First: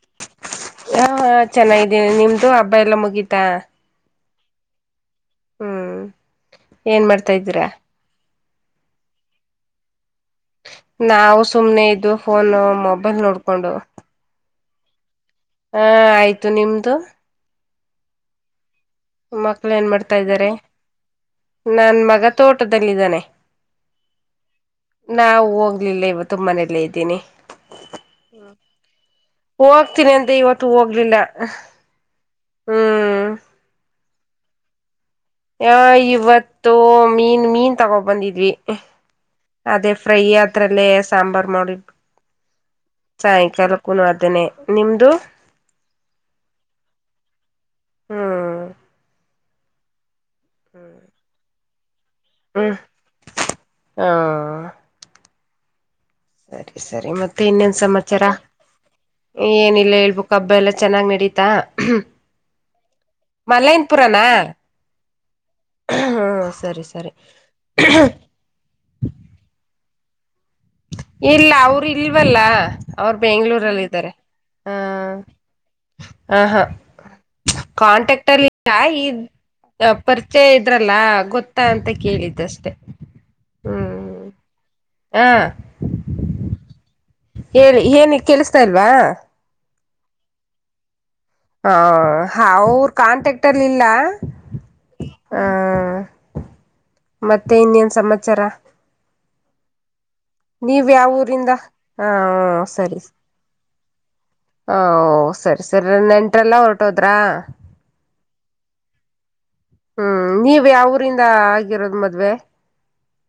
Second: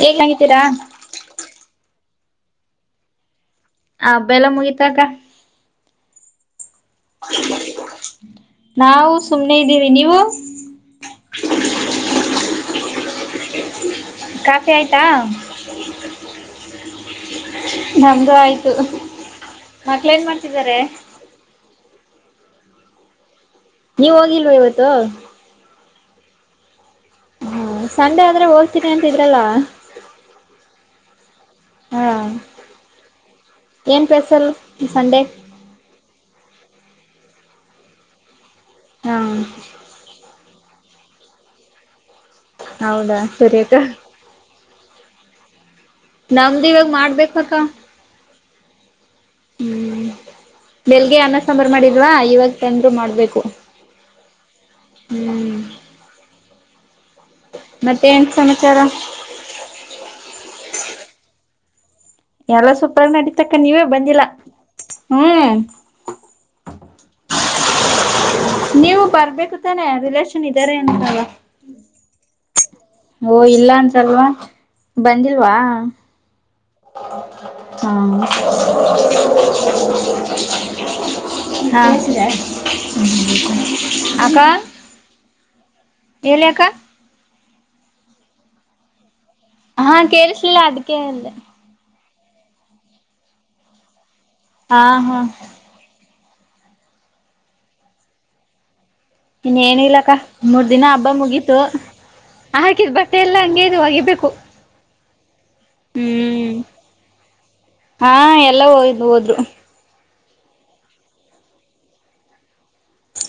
ಹೇಗಾಗಿದ್ದೀರಾ yeah ಹಾ ಚೆನ್ನಾಗ ಇದ್ದೀನಿ ನಿಮ್ದು ಹಬ್ಬ ಎಲ್ಲ ಮುಗೀತಾ. ಹಬ್ಬೆಲ್ಲಾ ಮುಗಿತಾ ಕಾ. ಹ್ಮ ಏನ್ ಮಾಡ್ತಾ ಇದ್ದೀರಾ. ನಾವು ಸುಮ್ನೆ ಇದ್ದೀವಿ ನೀವು. ನಾವು ಸುಮ್ನೆ ಇದ್ದು ಫೋನು ಮೊಬೈಲ್ ನೋಡ್ಕೊಂಡು. ಟೀ ಆಯ್ತಾ ಹಾ ಆಯ್ತು ನಿಮ್ದು [unintelligible] ನಮ್ದು ಆಯ್ತ ತ್ಹ ಮಕ್ಳ ಏನ್ ಮಾಡ್ತಿದ್ದಾರೆ. ನನ್ ಮಗ ತೋಟದಲ್ಲಿದ್ದಾನೆ. ನೀವ ಹೋಗಿಲ್ವ ಇವತ್ತು. ಇಲ್ಲ ಇವತ್ತು ಮನೆಲೆ ಇದ್ ದ್ದೀನಿ ಹ್ಮ ಸಂಡೆ ಆದ್ರೆ ಹೋಗ್ತೀನಿ ಅಂತಿದ್ರಲ್ಲ ಹೋಗ್ತೀನಿ ಅಂದೆ ಇವತ್ತು ಹೋಗ್ಲಿಲ್ಲ. ಹಾ ಹ್ಮ್ ಏನ್ ಪೇಸಲ್ ಈ ಸಂಡೆ ಯ ಇವತ್ತು ಮೀನ್ ಮೀನ್ ತಗೋ ಬಂದಿದ್ವಿ. ಹ್ಮ್ ಹಾ ಅದೇ ಫ್ರೈ ಅದ್ರಲ್ಲೇ ಸಾಂಬಾರ್ ಮಾಡ್ವಿಕು. ಹೌದಾ ಸರಿ ಅಕ್ಕ ಸಾಯಂಕಾಲಕ್ಕುನೂ ಅದನೇ ನಿಮ್ದು. ನಮ್ದು ಇವಾಗ ಮಾಡ್ಬೇಕಕ್ಕ. ಹ್ಮ ಹ್ಮ ಬೆಳಗ್ಗೆ ಅನ್ನ ಸಾಂಬಾರ್ ಮಾಡಿದ್ ಲ್ವಾ ಇವತ್ತು ಹ್ಮ್ ತಂದ್ರು ಮಾಡ್ಬೇಕು ಹಾ ಹ್ಮ [unintelligible] ಸರಿ ಮತ್ತೆ ಇನ್ನೆನ್ ಮತ್ತೆ ಸಮಾಚಾರ ಏನ್ ಸಮಾಚಾರ ಏನಿಲ್ಲ ಹೇಳ್ಬೇಕ ಹಬ್ಬ ಎಲ್ಲಾ ಚೆನ್ನಾಗ್ ನಡೀತಾ. ಎಲ್ಲ ಸುಪರ್ ನಡೀತಕ್ಕ ನೀವೇ ಬಂದಿಲ್ಲ ಮಲಯನ್ಪುರನಾ ಹ್ಮು ಹ್ಮ ಸರಿ ಸರಿ [unintelligible] ನೀವು ಬರ್ಬೇಕು ತಾನೆ ರಿಲೇಶನ್ ಇದಾರೆ ಅನ್ಸಲ್ಲ ಇಲ್ಲ ಅವರು ಇಲ್ವಲ್ಲ ಅವ್ರು ಓ ಇಲ್ಲ ಬೆಂಗ್ಳೂರಲ್ಲಿ ಇದ್ದಾರೆ ಅನ್ಸಲ್ವಾ ಹ ಬಂದಿಲ್ವಾ [unintelligible] ಕಾಂಟ್ಯಾಕ್ಟ್ ಅಲ್ಲಿಲ್ಲ ಈ ಪರಿಚಯ ಇದ್ರಲ್ಲ ಗೊತ್ತಾ ಅಂತ ಕೇಳಿದಷ್ಟೇ. ಹ ಅಕ್ಕ ಹ ಹೇಳಿ ಅಕ್ಕ ಹೇಳಿ ಏನ ಕೇಳುಸ್ತಾ ಇಲ್ವಾ. ಹಾ ಕೇಳಿಸಲಿಲ್ಲ ಅದಕ್ಕೆೇ ಅಂದೆ ಹಾ ಹ ಅವರು ಕಾಂಟ್ಯಾಕ್ಟಲ್ಲಿ ಇಲ್ಲ ಹಾ ಹಾ ಹ ಮತ್ತೆ ಇನ್ನೇನ್ ಸಮಾಚಾರ. ಇನ್ನ ಏನಿಲ್ಲಕ್ಕ ಮೂರ್ ದಿನ ನೀವ್ ಹಬ್ಬ ಯಾವ ಊರಿಂದ ಮುಗೀತು ಹಾ ಹಾಕಿದ ಬಟ್ಟೆ ಎಲ್ಲ ಅಂಗೆ. ಐತೆ ಹೋಗಿಬೇಕು ಹೋ ಸರಿ ಸರ್ ನೆಂಟ್ರಲ್ಲ ಹೊರಟೋದ್ರಾ. ಹಾ ಎಲ್ಲ ಹೋಗಿದ್ ಹೋದ್ರು. ಹ್ಮ್ ನೀವ್ ಯಾವ ಊರಿಂದ ಆಗಿರೋದ ಮದ್ವೆ.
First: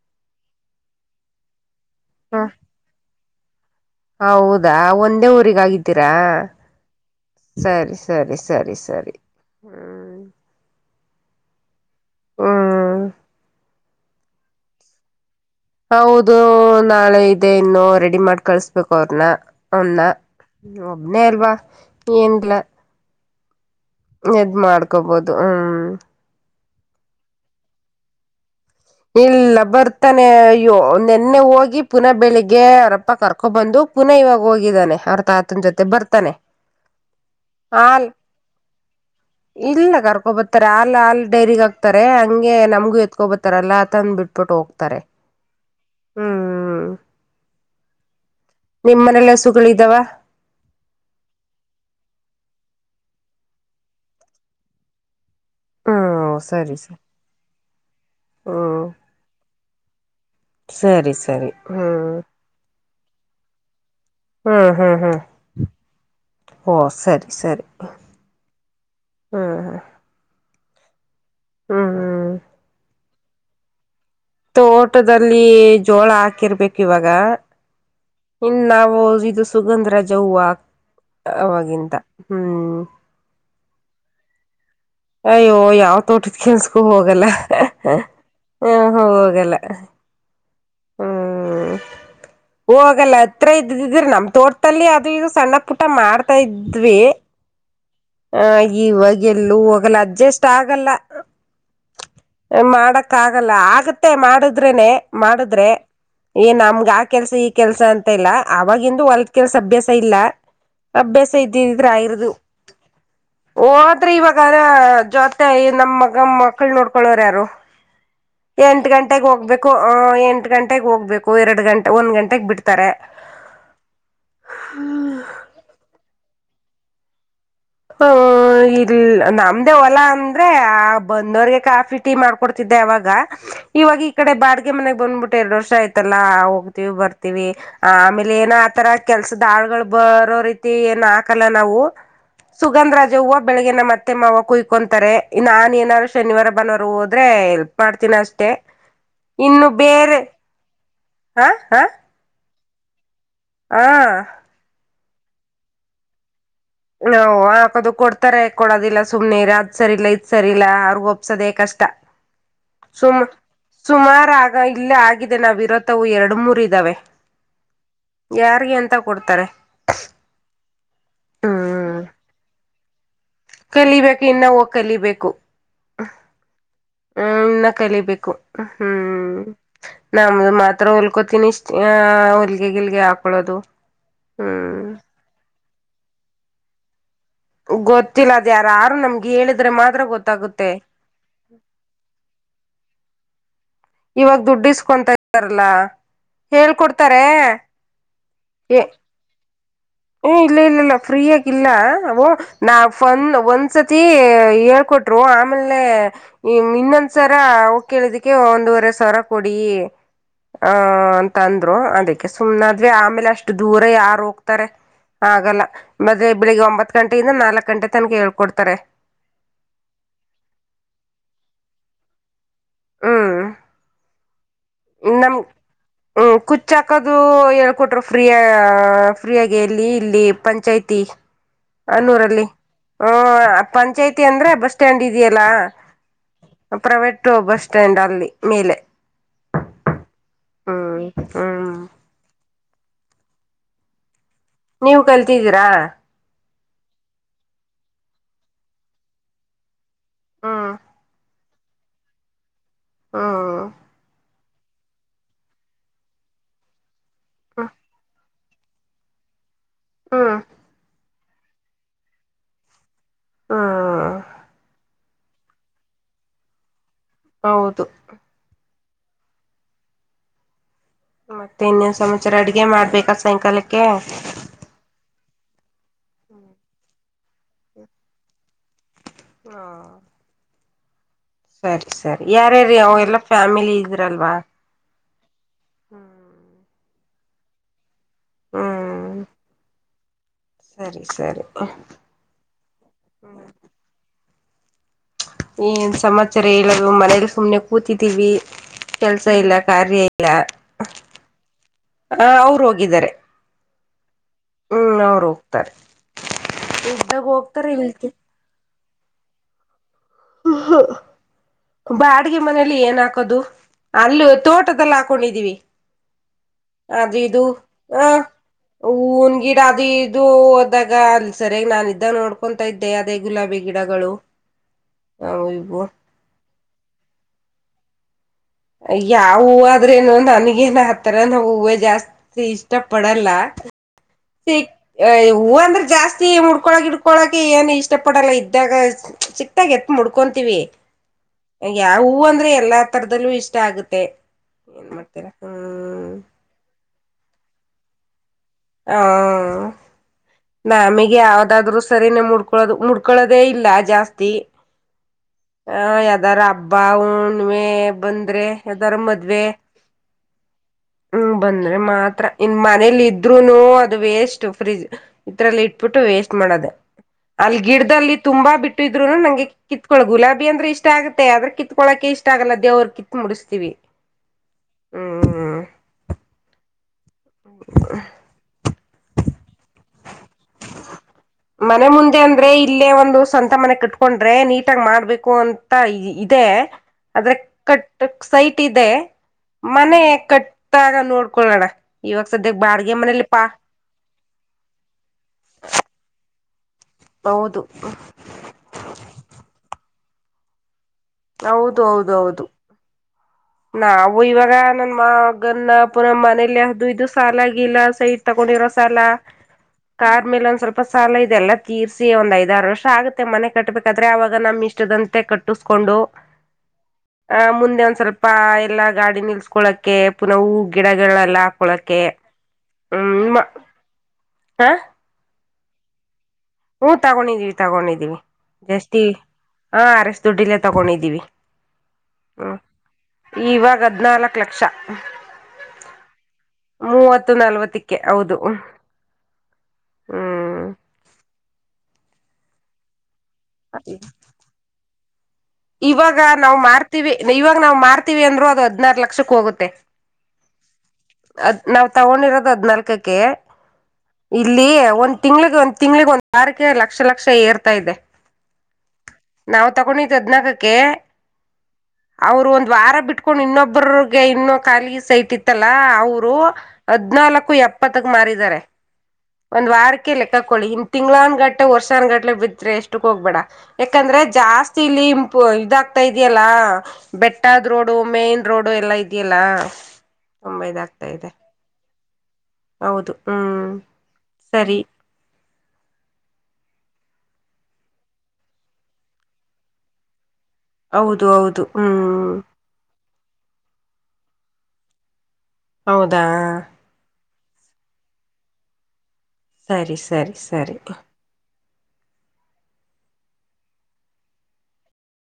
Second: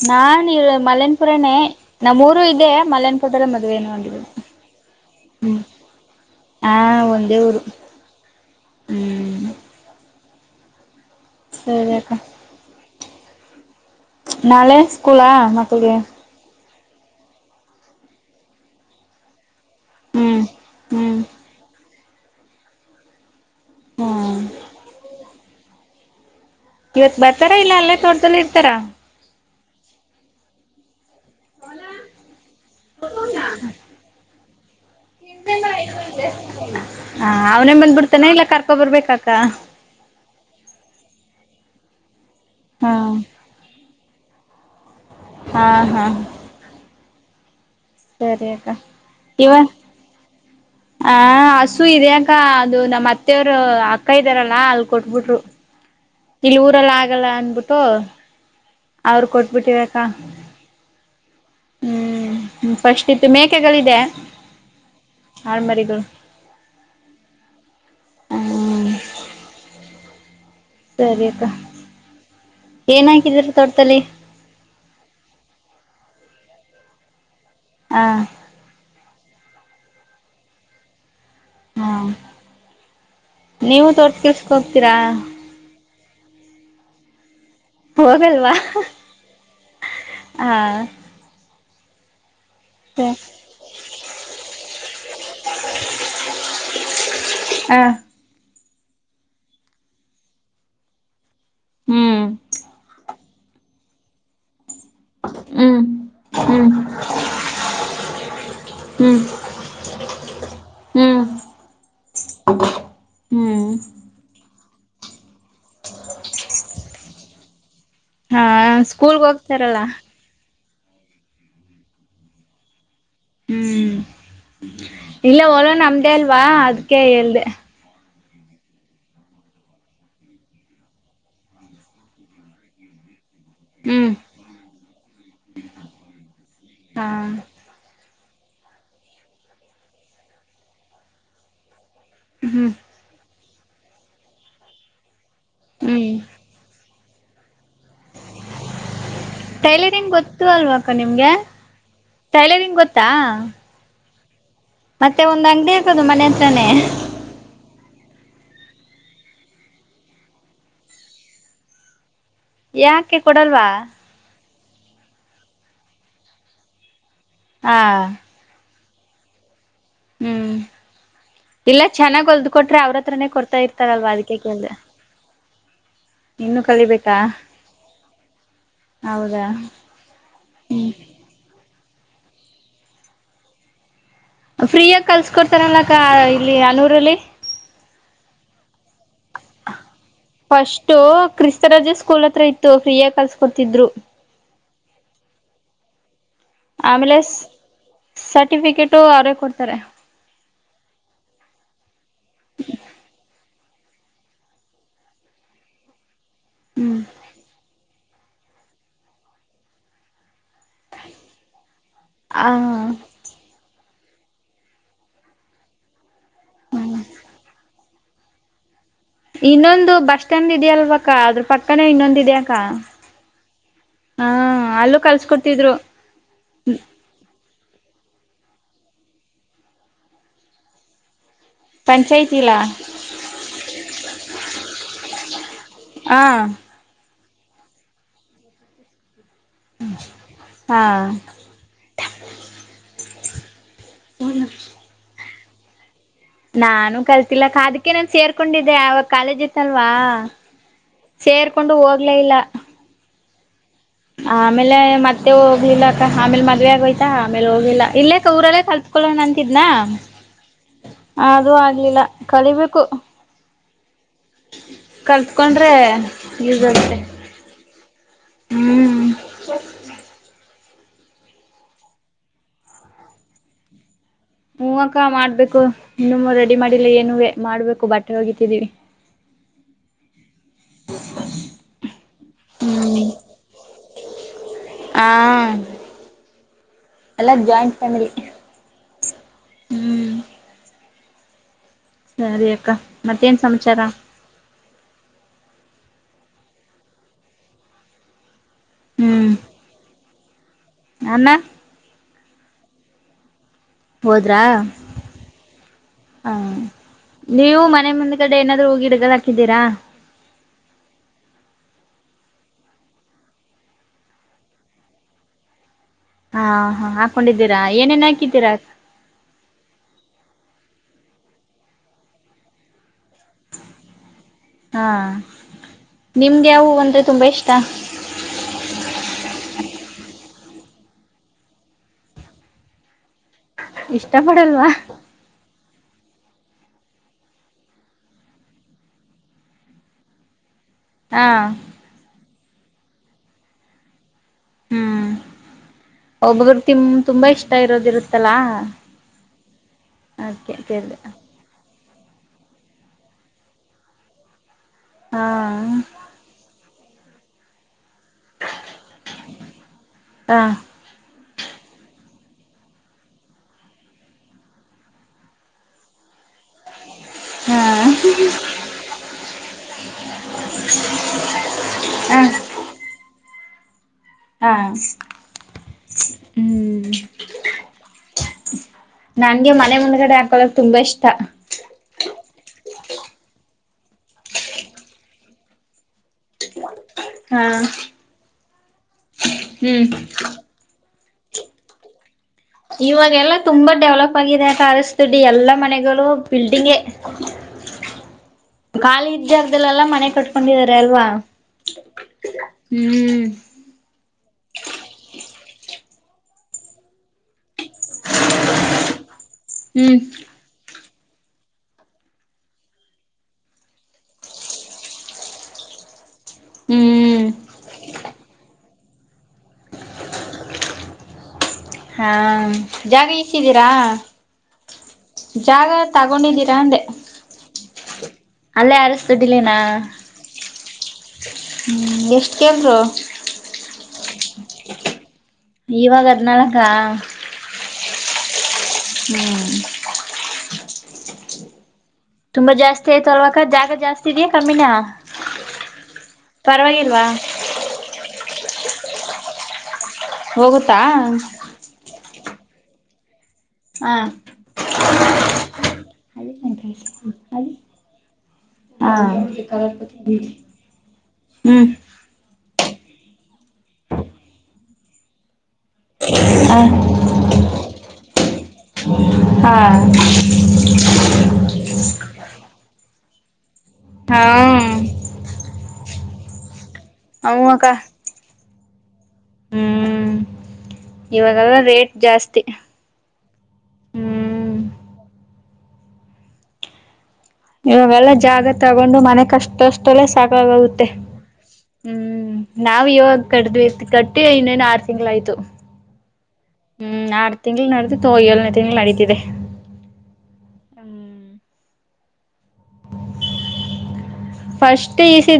ನಾ ಇ ಮಲಯನ್ಪುರನೇ ನಮ್ಮೂರು ಹ್ಮ್ ಇದೆ ಮಲಯನ್ಪುರದಲ್ಲಿ ಮದುವ್ ಹೌದಾ ಒಂದೇ ಊರಿಗಾಗಿದ್ದೀರಾ. ಹಾ ಒಂದೇ ಊರು. ಸರಿ ಸರಿ ಸರಿ ಸರಿ ಹ್ಮ್ ಹ್ಮ್ ಸರಿ ಅಕ್ಕ ಹ್ಮ್ ನಾಳೆ ಸ್ಕೂಲಾ ಮಕ್ಕಳಿಗೆ ಹೌದು ನಾಳೆ ಇದೆ ಇನ್ನು ರೆಡಿ ಮಾಡಿ ಕಳಸ್ಬೇಕು ಅವ್ರನ್ನ. ಅವನ ಹ್ಮ್ ಹ್ಮ್ ಒಬ್ಬನೇ ಅಲ್ವಾ ಏನಿಲ್ಲ ಹ್ಮ್ ಎದ್ ಮಾಡ್ಕೊಬೋದು ಹ್ಮ್ ಇವತ್ ಬರ್ತಾರ ಇಲ್ಲ ಅಲ್ಲೇ ತೋಟ್ದದಲ್ಲಿ ಇರ್ತಾರಾ. ಇಲ್ಲ ಬರ್ತಾನೆ ಅಯ್ಯೋ ನೆನ್ನೆ ಹೋಗಿ ಪುನಃ ಬೆಳಿಗ್ಗೆ ಅವರಪ್ಪ ಕರ್ಕೊಬಂದು ಪುನಃ ಇವಾಗ ಹೋಗಿದ್ದಾನೆ. ಅವ್ರ ತಾತನ್ ಜೊತೆ ಬರ್ತಾನೆ ಹ ಅವನೇ ಹಾಲ್ ಬಂದ್ಬಿಡ್ತಾನೆ ಇಲ್ಲ ಕರ್ಕೊ ಬರಬೇಕಾ ಅಕ್ಕ. ಕರ್ಕೊಬತಾರೆ ಆಲ್ ಆಲ್ ಡೈರಿಗ್ ಹಾಕ್ತಾರೆ ಹಂಗೆ ಹಾ ನಮ್ಗು ಎತ್ಕೊಬತಾರಲ್ಲ ಅ ತಂದ್ ಬಿಟ್ಬಿಟ್ಟು ಹೋಗ್ತಾರೆ. ಹಾ ಹಾ ಹ್ಮ್ ಸರಿ ಅಕ್ಕ ನಿಮ್ ಮನೇಲಿ ಇವ ಹಸುಗಳಿದಾವ ಆ ಹಸು ಇದೆಯ್ ಅಕ್ಕ ಅದು ನಮ್ಮ ಅತ್ತೆ ಅವರು ಅಕ್ಕ ಇದ್ದಾರಲ್ಲಾ ಅಲ್ ಕೊಟ್ಬಿಟ್ರು. ಹ್ಮ್ ಇಲ್ಲಿ ಸರಿ ಊರೆಲ್ಲ ಸರಿ ಆಗಲ್ಲ ಅನ್ಬಿಟ್ಟು. ಹ್ಮ್ ಅವರು ಕೊಟ್ಟು ಬಿಟ್ವಿ ಅಕ್ಕ ಸರಿ ಸರಿ ಹ್ಮ್ ಫಸ್ಟ್ ಇತ್ತು ಮೇಕೆಗಳಿದೆ ಹ್ಮ್ ಹ್ಮ್ ಹ್ಮ್ ಆಳ್ಮರಿಗಳು ಓ ಸರಿ ಸರಿ ಹ್ಮ್ ಹ್ಮ್ ಸರಿ ಅಕ್ಕ ಹ್ಮ್ ಏನ್ ಹಾಕಿದ್ದೀರಾ ತೋಟತದಲ್ಲಿ. ತೋಟದಲ್ಲಿ ಜೋಳ ಹಾಕಿರ್ಬೇಕ ಇವಾಗ. ಹ ಇಲ್ಲಾ ನ ಇದು ಸುಗಂಧರಾಜ ಹೂವ. ಅವಾಗಿಂತ ಹ್ಮ್ ಹ್ಮ. ನೀವು ತೋಟ ಕೆಲ್ಸಕ್ ಹೋಗ್ತೀರಾ ಅಯ್ಯೋ ಯಾವ ತೋಟದ ಕೆಲಸಕ್ಕೂ ಹೋಗಲ್ಲ. ಹೋಗಲ್ವಾ ಹ ಹೋಗಲ್ಲ. ಹಾ ಹ್ಮ. ಹೋಗಲ್ಲ ಹತ್ರ ಇದ್ದಿದ್ ನಮ್ ತೋಟದಲ್ಲಿ ಅದು ಇದು ಸಣ್ಣ ಪುಟ ಮಾಡ್ತಾ ಇದ್ವಿ. ಹಾ ಆ ಇವಾಗ ಎಲ್ಲೂ ಹೋಗಲ್ಲ ಅಡ್ಜಸ್ಟ ಆಗಲ್ಲ ಹ್ಮ್ ಮಾಡಕ್ ಆಗಲ್ಲ ಆಗತ್ತೆ ಮಾಡದ್ರೇನೆ ಮಾಡದ್ರೆ. ಹ್ಮ್ ಏ ಹ್ಮ್ ನಮಗ ಆ ಕೆಲ್ಸ ಈ ಕೆಲ್ಸ ಅಂತ ಇಲ್ಲ ಅವಾಗಿಂದು ಹ್ಮ್ ಹೊಲ್ದ ಕೆಲ್ಸ ಅಭ್ಯಾಸ ಇಲ್ಲ. ಹ್ಮ್ ಅಭ್ಯಾಸ ಇದ್ದಿದಿದ್ರೆ ಆಗಿರದು. ಹ್ಮ್ ಹೋದ್ರ ಇವಾಗದ ಜೊತೆ ನಮ್ ಮಗ ಮಕ್ಳ ನೋಡ್ಕೊಳೋರು ಯಾರು. ಹಾ ಎಂಟ ಗಂಟೆಗ ಸ್ಕೂಲ್ಗೆ ಹೋಗ್ಬೇಕು ಹೋಗ್ತಾರಲ್ಲ ಆ ಎಂಟ ಗಂಟೆಗ ಹೋಗ್ಬೇಕು ಎರಡ ಗಂಟೆ ಒಂದ್ ಗಂಟೆಗ ಬಿಡ್ತಾರ. ಹ್ಮ ಹ್ಮ್ ಇಲ್ಲ ಒಲೋ ನಮ್ದೇ ಅಲ್ವಾ ಅದಕೇ ಹೇಳ್ದ. ಪಾ ಇಲ್ ನಮ್ದೇ ಹೊಲ ಅಂದ್ರೆ ಆ ಬಂದವ್ರಗೆ ಕಾಫಿ ಟೀ ಮಾಡ್ಕೊಡ್ತಿದ್ದೆ ಅವಾಗ. ಇವಾಗ ಈ ಹ್ಮ್ ಕಡೆ ಬಾಡ್ಗೆ ಮನೇ ಬಂದ್ಬಿಟ್ಟ ಎರಡ್ ವರ್ಷ ಆಯ್ತಲ್ಲ ಹೋಗ್ತೀವಿ ಹಾ ಬರ್ತೀವಿ ಆಮೇ ಏನ ಆತರ ಕೆಲ್ಸದ ಆಳ್ಗಳು ಬರೋ ರೀತಿ ಏನ್ ಹಾಕಲ್ಲ ನಾವು. ಹ್ಮ್ ಸುಗಂಧ ರಾಜ ಹೂವ ಬೆಳಗ್ಗಿ ನಮ್ಮ ಅತ್ತೆ ಮಾವ ಕುಯ್ಕೊಂತಾರೆ ನಾನ ಏನಾರು ಹ್ಮ್ ಶನಿವಾರ ಬನವರು ಹದ ಆದ್ರೆ ಮಾಡ್ತೀನ ಅಷ್ಟೆ ಇನ್ನು ಟೈಲರಿಂಗ್ ಬೇರೆ ಗೊತ್ತು ಅಲ್ವಾಕ್ಕ ನಿಮ್ಗೆ ಹ ಹ ಟೈಲರಿಂಗ್ ಗೊತ್ತಾ. ಹಾ ಮತ್ತೆ ಒಂದ್ ಅಂಗಡಿ ಇರ್ತದ ಮನೆ ಹತ್ರನೇ ನಾ ವಾಪದು ಕೊಡ್ತಾರೆ ಕೊಡೋದಿಲ್ಲ ಸುಮ್ನೆರ ಅದ್ ಸರಿ ಇಲ್ಲ ಇದ್ ಸರಿ ಇಲ್ಲ ಅರ್ಗ ಒಪ್ಸದಕಷ್ಟ. ಟ ಯಾಕೆ ಸುಮ್ ಕೊಡಲ್ವಾ ಸುಮಾರ ಆಗ ಇಲ್ಲೇ ಆಗಿದೆ ನಾವ್ ಇರೋತ್ತವು ಎರಡ ಮೂರ್ ಇದ್ದಾವೆ. ಹಾ ಯಾರಿಗೆ ಅಂತ ಕೊಡ್ತಾರೆ. ಹ್ಮ್ ಇಲ್ಲ ಚೆನ್ನಾಗ ಹೊಲ್ದ ಕೊಟ್ರ ಅವ್ರ ಹತ್ರನೇ ಕೊಡ್ತಾ ಇರ್ತಾರಲ್ವಾ ಕಲಿಬೇಕ ಅದಕ್ಕೆ ಇನ್ನವು ಕೇಳ್ದ ಕಲಿಬೇಕು. ಇನ್ನು ಕಲಿಬೇಕಾ ಹ್ಮ ಇನ್ನ ಕಲಿಬೇಕು ಹೌದಾ ಹ್ಮ ನಮ ಮಾತ್ರ ಹ್ಮ್ ಹೊಲ್ಕೋತೀನಿ ಇಷ್ ಆ ಹೊಲ್ಗೆ ಗಿಲ್ಗೆ ಹಾಕೊಳ್ಳೋದು. ಹ್ಮ್ ಫ್ರೀಯಾಗಿ ಕಲ್ಸಕೊಡ್ತಾರಲ್ಲಕ್ಕ ಇಲ್ಲಿ ಅಲುರಲ್ಲಿ ಗೊತ್ತಿಲ್ಲ ಅದ ಯಾ ರಾರು ನಮ್ಗ ಫಸ್ಟ್ ಕ್ರಿಸ್ತರಜೆ ಸ್ಕೂಲ್ ಹತ್ರ ಇತ್ತು ಫ್ರೀಯಾಗಿ ಕಲ್ಸಕೊಡ್ತ. ಇವಾಗ ದುಡ್ಡಿಸಕೊತ ಇದ್ದಾರಲ್ಲಾ. ಆಮೇಲೆ ಹೇಳ್ಕೊಡ್ತಾರೆ ಏ ಸರ್ಟಿಫಿಕೇಟು ಅವರೇ ಕೊಡ್ತಾರೆ ಇಲ್ಲ ಇಲ್ಲ ಇಲ್ಲ ಫ್ರೀ ಆಗಲ್ಲ ಓ ನಾ ಫನ್ ಒಂದ ಸತಿ ಹೇಳ್ಕೊಟ್ರು ಆಮೇಲೆ ಹ್ಮ್ ಇನ್ನೊಂದ್ಸರ ಕೇಳಿದಕ್ಕೆ ಒಂದೂವರೆ ಸರ ಕೊಡಿ. ಆ ಅಂತಂದ್ರು ಅದಕ್ಕೆ ಆ ಸುಮ್ನಾದ್ವಿ ಆಮೇಲೆ ಅಷ್ಟ ದೂರ ಯಾರ ಹೋಗ್ತಾರೆ. ಆಗಲ್ಲ ಮತ್ತೆ ಬೆಳಿಗ್ಗೆ ಒಂಬತ್ ಗಂಟೆಯಿಂದ ನಾಲ್ಕ ಗಂಟೆ ತನಕ ಹೇಳ್ಕೊಡ್ತಾರೆ. ಇನ್ನೊಂದು ಬಸ್ ಸ್ಟ್ಯಾಂಡ್ ಇದೆಯಲ್ವಾಕ್ಕ ಅದ್ರ ಪಕ್ಕನೇ ಇನ್ನೊಂದ ಇದ್ಯಾಕ. ಹಾ. ಅಲ್ಲೂ ನಮ ಕಲ್ಸ್ಕೊಡ್ತಿದ್ರು ಹ್ಮ ಕುಚ್ಚಾಕದು. ಕೊಟರು ಫ್ರೀಯ ಫ್ರೀ ಆಗ ಎಲ್ಲಿ ಇಲ್ಲಿ ಪಂಚಾಯ್ತಿ. ಅನ್ನೂರಲ್ಲಿ ಪಂಚಾಯತಿಲಾ ಹ ಪಂಚಾಯತಿ ಅಂದ್ರೆ ಬಸ್ ಸ್ಟ್ಯಾಂಡ್ ಇದೆಯಲ್ಲಾ. ಹ ಪ್ರೈವಟ್ ಬಸ್ ಸ್ಟ್ಯಾಂಡ್ ಅಲ್ಲಿ ಮೇಲೆ ಹಾ ಹ್ಮ ಹೂಂ ಹ್ಮ ನೀವು ಕಲ್ತಿದ್ದೀರಾ ನಾನು ಕಲ್ತಿಲ್ಲ ಅದಕ್ಕೆ ನಾನ್ ಸೇರ್ಕೊಂಡಿದ್ದೆ ಅವಾಗ ಕಾಲೇಜ್ ಇತ್ತಲ್ ವಾ ಹ್ಮ್ ಸೇರ್ಕೊಂಡು ಹೋಗ್ಲೇ ಇಲ್ಲ ಹ್ಮ ಆಮೇಲೆ ಮತ್ತೆ ಹೋಗ್ಲಿಲ್ಲಕ್ಕ ಆಮೇಲೆ ಮದ್ವೆ ಆಗ ಹೋಯ್ತಾ ಆಮೇಲೆ ಹ್ಮ್ ಹೋಗಿಲ್ಲ ಇಲ್ಲೇ ಊರಲ್ಲೇ ಕಲ್ತ್ಕೊಳ್ಳೋಣ ಅಂತಿದ್ನ ಹ್ಮ್ ಅದು ಆಗ್ಲಿಲ್ಲ ಕಲಿಬೇಕು ಹಾ ಕಲ್ತ್ಕೊಂಡ್ರೆ ಯೂಸ್ ಆಗತ್ತೆ ಹೌದು ಹ್ಮ್ ಮತ್ತೆ ಇನ್ನೇನ್ ಸಮಾಚಾರ ಅಡ್ಗೆ ಮಾಡ್ಬೇಕ ಸಾಯಂಕಾಲಕ್ಕೆ. ಹೂ ಅಕ್ಕ ಮಾಡ್ಬೇಕು ಇನ್ನುಮ್ಮ ರೆಡಿ ಮಾಡಿಲ್ಲ ಏನು ಮಾಡ್ಬೇಕು ಬಟ್ಟೆ ಒಗಿತಿದೀವಿ ಹಾ ಸರಿ ಸರಿ ಯಾರ್ಯಾರೀ ಅವ ಹ್ಮ್ ಎಲ್ಲಾ ಫ್ಯಾಮಿಲಿ ಇದ್ರಲ್ವಾ ಹ ಹ್ಮ್ ಎಲ್ಲ ಜಾಯಿಂಟ್ ಫ್ಯಾಮಿಲಿ ಹ್ಮ್ ಹ್ಮ್ ಸರಿ ಸರಿ ಸರಿ ಅಕ್ಕಾ ಮತ್ತೇನ್ ಸಮಾಚಾರ ಏನ್ ಸಮಾಚಾರ ಹೇಳದು ಮನೇಲಿ ಸುಮ್ನೆ ಕೂತಿದ್ದೀವಿ ಕೆಲ್ಸ ಹ್ಮ್ ಇಲ್ಲ ಕಾರ್ಯ ಇಲ್ಲ ಅನ್ನ ಅ ಅವ್ರು ಹೋಗಿದ್ದಾರೆ ಹೋದ್ರಾ ಹ್ಮ್ ಅವ್ರು ಹೋಗ್ತಾರೆ ಹ ಇದ್ದಾಗ ನೀವು ಹೋಗ್ತಾರೆ ಮನೆ ಇಲ್ತಿ ಮುಂದ ಗಡೆ ಏನಾದ್ರೂ ಹೂಗಿಡ ದ ಹಾಕಿದ್ದೀರಾ ಹ ಹಾ ಬಾಡಿಗೆ ಮನೇಲಿ ಏನ್ ಹಾಕದು ಅಲ್ಲಿ ತೋಟದಲ್ಲಿ ಹಾಕೊಂಡಿದೀವಿ ಹಾ ಹಾ ಅದ ಇದು ಹಾಕೊಂಡಿದ್ದೀರಾ ಏನೇನ್ ಹಾ ಹಾಕಿದ್ದೀರಾ ಹೂವಿನ್ ಗಿಡ ಅದ ಇದು ಹೋದಾಗ ಅಲ್ ಸರಿಯಾಗಿ ನಾನ ಇದ್ದಾಗ ನೋಡ್ಕೊಂತಾ ಇದ್ದೆ ಅದೇ ಗುಲಾಬಿ ಗಿಡಗಳು ಹಾ ಇವು ನಿಮ್ಗೆ್ ಯಾಹೂವು ಅಂದ್ರೆ ತುಂಬಾ ಇಷ್ಟ ಯಾವ್ ಹೂವ ಆದ್ರೇನು ನನ್ಗೇನ ಆತರ ನಾ ಹೂವ ಜಾಸ್ತಿ ಇಷ್ಟ ಪಡಲ್ಲ ಇಷ್ಟ ಸಿ ಪಡಲ್ವಾ ಹೂವ ಅಂದ್ರೆ ಜಾಸ್ತಿ ಮುಡ್ಕೊಳಕ್ ಹಿಡ್ಕೊಳಕ ಏನ್ ಇಷ್ಟ ಪಡಲ್ಲ ಇದ್ದಾಗ ಸಿಕ್ತಾಗ ಎತ್ ಮುಡ್ಕೊಂತೀವಿ. ಹಾ ಯಾ ಹೂ ಅಂದ್ರೆ ಎಲ್ಲಾ ತರದಲ್ಲೂ ಇಷ್ಟ ಆಗುತ್ತೆ ಏನ್ ಹ್ಮ್ ಮಾಡ್ತೀರಾ ಹ್ಮ್ ತುಂಬ ಇಷ್ಟ ಇರೋದಿರುತ್ ಹಾ ಅದಕ್ಕೆ ಕೇಳ್ದೆ ನಾಮಿಗೆ ಯಾವ್ದಾದ್ರು ಸರಿನೇ ಮುಡ್ಕೊಳ್ಳದು ಮುಡ್ಕೊಳ್ಳದೇ ಇಲ್ಲ ಜಾಸ್ತಿ ಹಾ ಹಾ ಯಾದರ ಹಬ್ ಬ್ಬಾ ಹುಣ್ಣಿವೇ ಬಂದ್ರೆ ಯದಾರ ಮದ್ವೆ ಹಾ ಹ್ಮ ಬಂದ್ರೆ ಮಾತ್ರ ಇನ್ ಮನೇಲಿ ಇದ್ ದ್ರೂನು ಅದು ವೇಸ್ಟ್ ಫ್ರಿಜ್ ಇದ್ರಲ್ಲ ಇಟ್ಬಿಟ್ಟು ವೇಸ್ಟ್ ಮಾಡೋದೆ. ಅಲ್ಲಿ ಹಾ ಗಿಡ್ದಲ್ಲಿ ತುಂಬಾ ಬಿಟ್ಟಿದ್ರುನು ನಂಗೆ ಕಿತ್ಕೊಳ್ಳ ಗುಲಾಬಿ ಅಂದ್ರೆ ಇಷ್ಟ ಆಗತ್ತೆ ಆದ್ರೆ ಕಿತ್ಕೊಳಕೆ ಹಾ ಇಷ್ಟ ಆಗಲ್ಲ ದೇವ್ರ ಕಿತ್ ಮುಡಿಸ್ತೀವಿ. ಹಾ ಹ್ಮ್. [inaudible] ನಂಗೆ ಮನೆ ಮುಂದ್ಗಡೆ ಹಾಕಳಕ್ ತುಂಬಾ ಇಷ್ ಮನೆ ಮುಂದೆ ಅಂ ಅಂದ್ರೆ ಇಲ್ಲೇ ಒಂದು ಸ್ವಂತ ಮನೆ ಕಟ್ಕೊಂಡ್ರೆ ನೀಟಾಗ್ ಮಾಡ್ಬೇಕು ಅಂತ ಇದೆ. ಆದ್ರೆ ಹಾ. ಕಟ್ ಸೈಟ್ ಇದೆ ಹ್ಮ್ ಮನೆ ಕಟ್ಟಾಗ ನೋಡ್ಕೊಳ್ಳೋಣ ಇವಾಗ್ ಇವಾಗೆಲ್ಲಾ ತುಂಬಾ ಡೆವಲಪ್ ಆಗಿದೆ ತಾರಸ್ ದುಡ್ಡಿ ಎಲ್ಲಾ ಮನೆಗಳು ಬಿಲ್ಟಂಗ್ಗೆ ಹೌದು ಖಾಲಿ ಇದ್ದಾಗ್ದಲ್ಲೆಲ್ಲ ಮನೆ ಕಟ್ಕೊಂಡಿದಿದ್ದಾರೆ ಅಲ್ವಾ ಹೌದು ಹೌದೌದು ಹ್ಮ್ ನಾವು ಇವಾಗ ನನ್ ಮಾಗನ್ನ ಪುರ ಮನೇಲಿ ಅದು ಇದು ಸಾಲ ಲ್ಲ ಸೈಟ್ ತಗೊಂಡಿರೋಸಾಲ ಹ್ಮ್ ಕಾರ ಸ್ವಲ್ಪ ಸಾಲ ಇದೆಲ್ಲ ತೀರಿಸಿ ಒಂದ್ ಐದಾರು ವರ್ಷ ಆಗುತ್ತೆ ಮನೆ ಕಟ್ಬೇಕಾದ್ರೆ ಆಗ ನಮ್ ಇಷ್ಟದಂತೆ ಕಟ್ಟಿಸ್ಕೊ ಹ್ಮ್ ಮುಂದೆ ಒಂದ ಸ್ವಲ್ಪ ಎಲ್ಲಾ ಗಾಡಿ ನಿಲ್ಸ್ಕೊಳಕೆ ಪುನಃ ಹೂ ಗಿಡಗಳಲ್ಲ ಹಾ ಜಾಗ ಇಕ್ಕಿದ್ದೀರಾ ಜಾಗ ತಗೊಂಡಿದ್ದೀರ ಹ್ಮ ತಗೊಂಡಿದೀವಿ ತಗೊಂಡಿದ್ದೀವಿ ಅಲ್ಲೇ ಜಾಸ್ತಿ ಅರಸ್ ದುಡ್ಡಿಲೇನಾ ಹಾ ಅರಸ್ ದುಡ್ಡಿಲ್ಲೇ ತಗೊಂಡಿದ್ದೀವಿ ಹ್ಮ್ ಎಷ್ಟ್ ಹ್ಮ ಕೇಳ್ರು ಇವಾಗ ಹದ್ನಾಲ್ಕು ಲಕ್ಷ ಇವಾಗ ಅದ್ನಲ್ಕ ಮೂವತ್ತು ನಲ್ವತ್ತಕ್ಕೆ ಹೌದು ಹ್ಮ್ ಹ್ಮ್ ತುಂಬಾ ಜಾಸ್ತಿ ಆಯ್ತು ಅಲ್ವ ಜಾಗ ಜಾಸ್ತಿಿದ್ಯಾಾ ಕಮ್ಮಿನ ಇವಾಗ ನಾವವು ಮಾರತಿವಿ ಇವಾಗ ನಾವ್ ಮಾರತಿವಿ ಅಂದ್ರು ಅದು ಹದ್ನಾರ ಲಕ್ಷಕ್ಕ ಹೋಗುತ್ತೆ ಹೋಗುತ್ತಾ ಅದ್ ನಾವ್ ತಗೊಂಡಿರೋದು ಹದ್ನಾಲ್ಕಕ್ಕೆ ಹ ಇಲ್ಲಿ ಒಂದ್ ತಿಂಗ್ಳಿಗೆ ಒಂದ್ ತಿಂಗಳಿಗೆ ಒಂದ್ ಆರಕ್ಕೆ ಲಕ್ಷ ಲಕ್ಷ ಏರ್ತಾ ಇದೆ ಹಾ ಹದಿನಲ್ಕಕ್ಕೆ ಅವರು ಒಂತ ವಾರ ಬಿಟ್ಕೊಂಡ್ ಇನ್ನೊಬ್ಬಗೆ ಇನ್ನ ಖಾಲಿ ಸೈಟ್ ಇ ಇತ್ತಲ್ಲಾ ಅವರು ಹ್ಮ್ ಹದ್ನಾಲ್ಕು ಎಪ್ಪತ್ತಕ್ ಮಾರಿದ್ದಾರೆ ಹಾ ಒಂದ್ ವಾರಕ್ಕೆ ಲೆಕ್ಕಾಕ್ಕಳಿ ಇಮ ತಿಂಗಂಗಳನ್ ಗಟ್ಟೆ ವರ್ಷನ್ಗಟ್ಲೆ ಬಿದ್ರೆ ಎಷ್ಟಕ್ ಹೋಗ್ಬೇಡ ಯಾಕಂದ್ರೆ ಹಾ ಜಾಸ್ತಿ ಇಲ್ಲಿ ಇದಾಗ್ತಾ ಇದೆಯಲ್ಲ ಅವು ಅಕ್ಕ ಬೆಟ್ಟದ ರೋಡು ಮೇನ್ ರೋಡು ಎಲ್ಲಾ ಇದೆಯಲ್ಲ ಹ್ಮ್ ತುಂಬಾ ಇದಾಗ್ತಾ ಇದೆ ಇವಾಗೆಲ್ಲ ರೇಟ್ ಜಾಸ್ತಿ ಹೌದು ಹ್ಮ್ ಹ್ಮ್ ಸರಿ ಇವಾಗೆಲ್ಲ ಜಾಗ ತಗೊಂಡು ಮನೆ ಕಷ್ಟ ಅಷ್ಟಲ್ಲ ಸಾಕ ಹೊಗುತ್ತೆ ಹೌದು ಹೌದು ಹ್ಮ್ ನಾವ ಇವಾಗ ಕಡ್ ಕಟ್ಟಿ ಇನ್ನೇನ್ ಆರು ತಿಂಗಗಳ ಆಯ್ತು ಹೌದಾ ತಿಂಗಳು ನಡೀದಿತ್ತ ಏಳನೇ ತಿಂಗಳು ನಡೀತಿದೆ ಸರಿ ಸರಿ ಸರಿ ಫಸ್ಟ್ ಈ ಸಿ